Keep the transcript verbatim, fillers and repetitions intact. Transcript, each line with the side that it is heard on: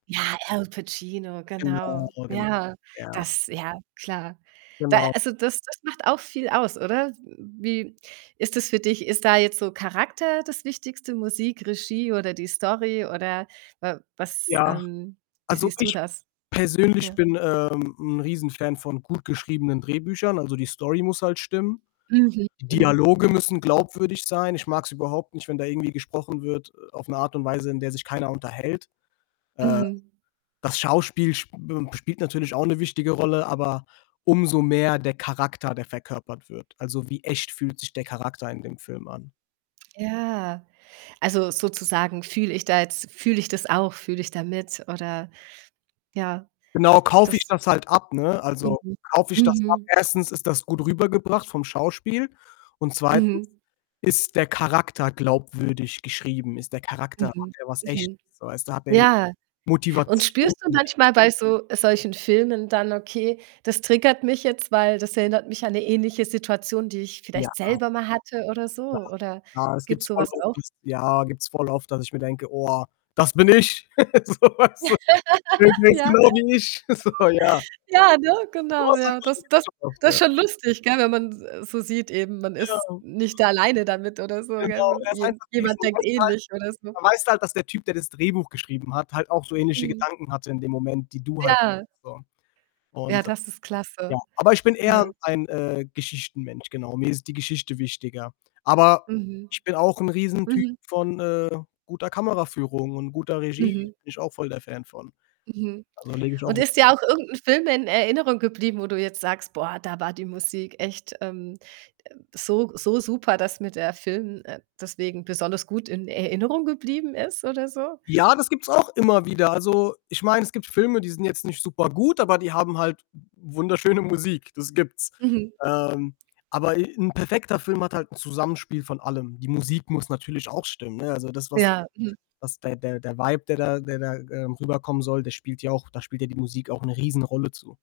right: Ja, Al Pacino,
left: Genau,
right: genau.
left: genau.
right: Ja,
left: Ja.
right: das ja, klar. Da
left: Genau.
right: also, das das macht auch viel aus, oder? M wie ist das für dich? Ist da jetzt so Charakter das Wichtigste, Musik, Regie oder die Story? Oder, w was,
left: Ja.
right: ähm wie
left: Also,
right: siehst du
left: ich
right: das?
left: persönlich
right: Ja.
left: bin, ähm, 'n Riesenfan von gut geschriebenen Drehbüchern. Also, die Story muss halt stimmen.
right: Mhm, mhm.
left: Dialoge müssen glaubwürdig sein. Ich mag es überhaupt nicht, wenn da irgendwie gesprochen wird, äh, auf 'ne Art und Weise, in der sich keiner unterhält. Äh.
right: Mhm.
left: Das Schauspiel sp m spielt natürlich auch 'ne wichtige Rolle, aber, umso mehr der Charakter, der verkörpert wird. Also, wie echt fühlt sich der Charakter in dem Film an?
right: Ja. Also, sozusagen fühle ich da jetzt fühle ich das auch? Fühle ich da mit, oder ja.
left: Genau, kaufe ich
right: Das
left: das halt ab, ne? Also,
right: Mhm.
left: kaufe ich das ab?
right: Mhm.
left: Erstens, ist das gut rübergebracht, vom Schauspiel und zweitens,
right: Mhm.
left: ist der Charakter glaubwürdig geschrieben? Ist der Charakter hat
right: Mhm.
left: er was Echtes,
right: Mhm.
left: so weißt du? Hat der [unintelligible]
right: Ja. Und
left: Motivation?
right: spürst du manchmal bei so solchen Filmen dann: „Okay, das triggert mich jetzt, weil, das erinnert mich an 'ne ähnliche Situation, die ich
left: Ja.
right: vielleicht selber mal hatte“, oder so?
left: Ja.
right: Oder,
left: Ja, das
right: gibt's
left: gibt's
right: so
left: voll
right: was
left: oft,
right: auch?
left: das ja, gibt's voll oft, dass ich mir denke: „Oh, das bin ich!“ So, weißt du. [unintelligible] „Der ist
right: Ja.
left: genau wie ich.“ So, ja.
right: Ja, ne, genau, ja. Das Das
left: [unintelligible]
right: Das ist
left: ,ja.
right: schon lustig, gell? Wenn man s äh, so sieht eben, man
left: Ja.
right: ist
left: [unintelligible]
right: nicht alleine damit, oder so, gell?
left: Genau.
right: Man
left: Er ist
right: je
left: einfach, wie
right: jemand
left: schon
right: denkt
left: weißt du
right: ähnlich, oder
left: halt
right: so.
left: da weißt du halt, dass der Typ, der das Drehbuch geschrieben hat, halt auch so ähnliche
right: Mhm.
left: Gedanken hatte, in dem Moment, die du halt
right: Ja.
left: so
right: Ja,
left: und
right: das ist
left: ja,
right: klasse,
left: aber ich bin eher
right: ja.
left: ein, äh, Geschichtenmensch, genau. Mir ist die Geschichte wichtiger. Aber,
right: Mhm.
left: ich bin auch 'n Riesentyp
right: Mhm.
left: von, äh, guter Kameraführung und guter Regie. Bin
right: Mhm.
left: ich auch voll der Fan von.
right: Mhm.
left: Also, lege ich auch
right: Und
left: Wert
right: ist dir auch irgend 'n Film in Erinnerung geblieben, wo du jetzt sagst: „Boah, da war die Musik echt, ähm, äh, so so super, dass mir der Film, äh, deswegen besonders gut in Erinnerung geblieben ist.“, oder so?
left: Ja, das gibt's auch immer wieder. Also, ich meine, es gibt Filme, die sind jetzt nicht super gut, aber die haben halt wunderschöne Musik, das gibt's.
right: Mhm.
left: Ähm. Aber e 'n perfekter Film hat halt 'n Zusammenspiel von allem. Die Musik muss natürlich auch stimmen, ne? Also das, was
right: Ja, mhm.
left: was der der der vibe, der da der da, ähm, rüberkommen soll, der spielt ja auch da spielt ja die Musik auch 'ne Riesenrolle zu.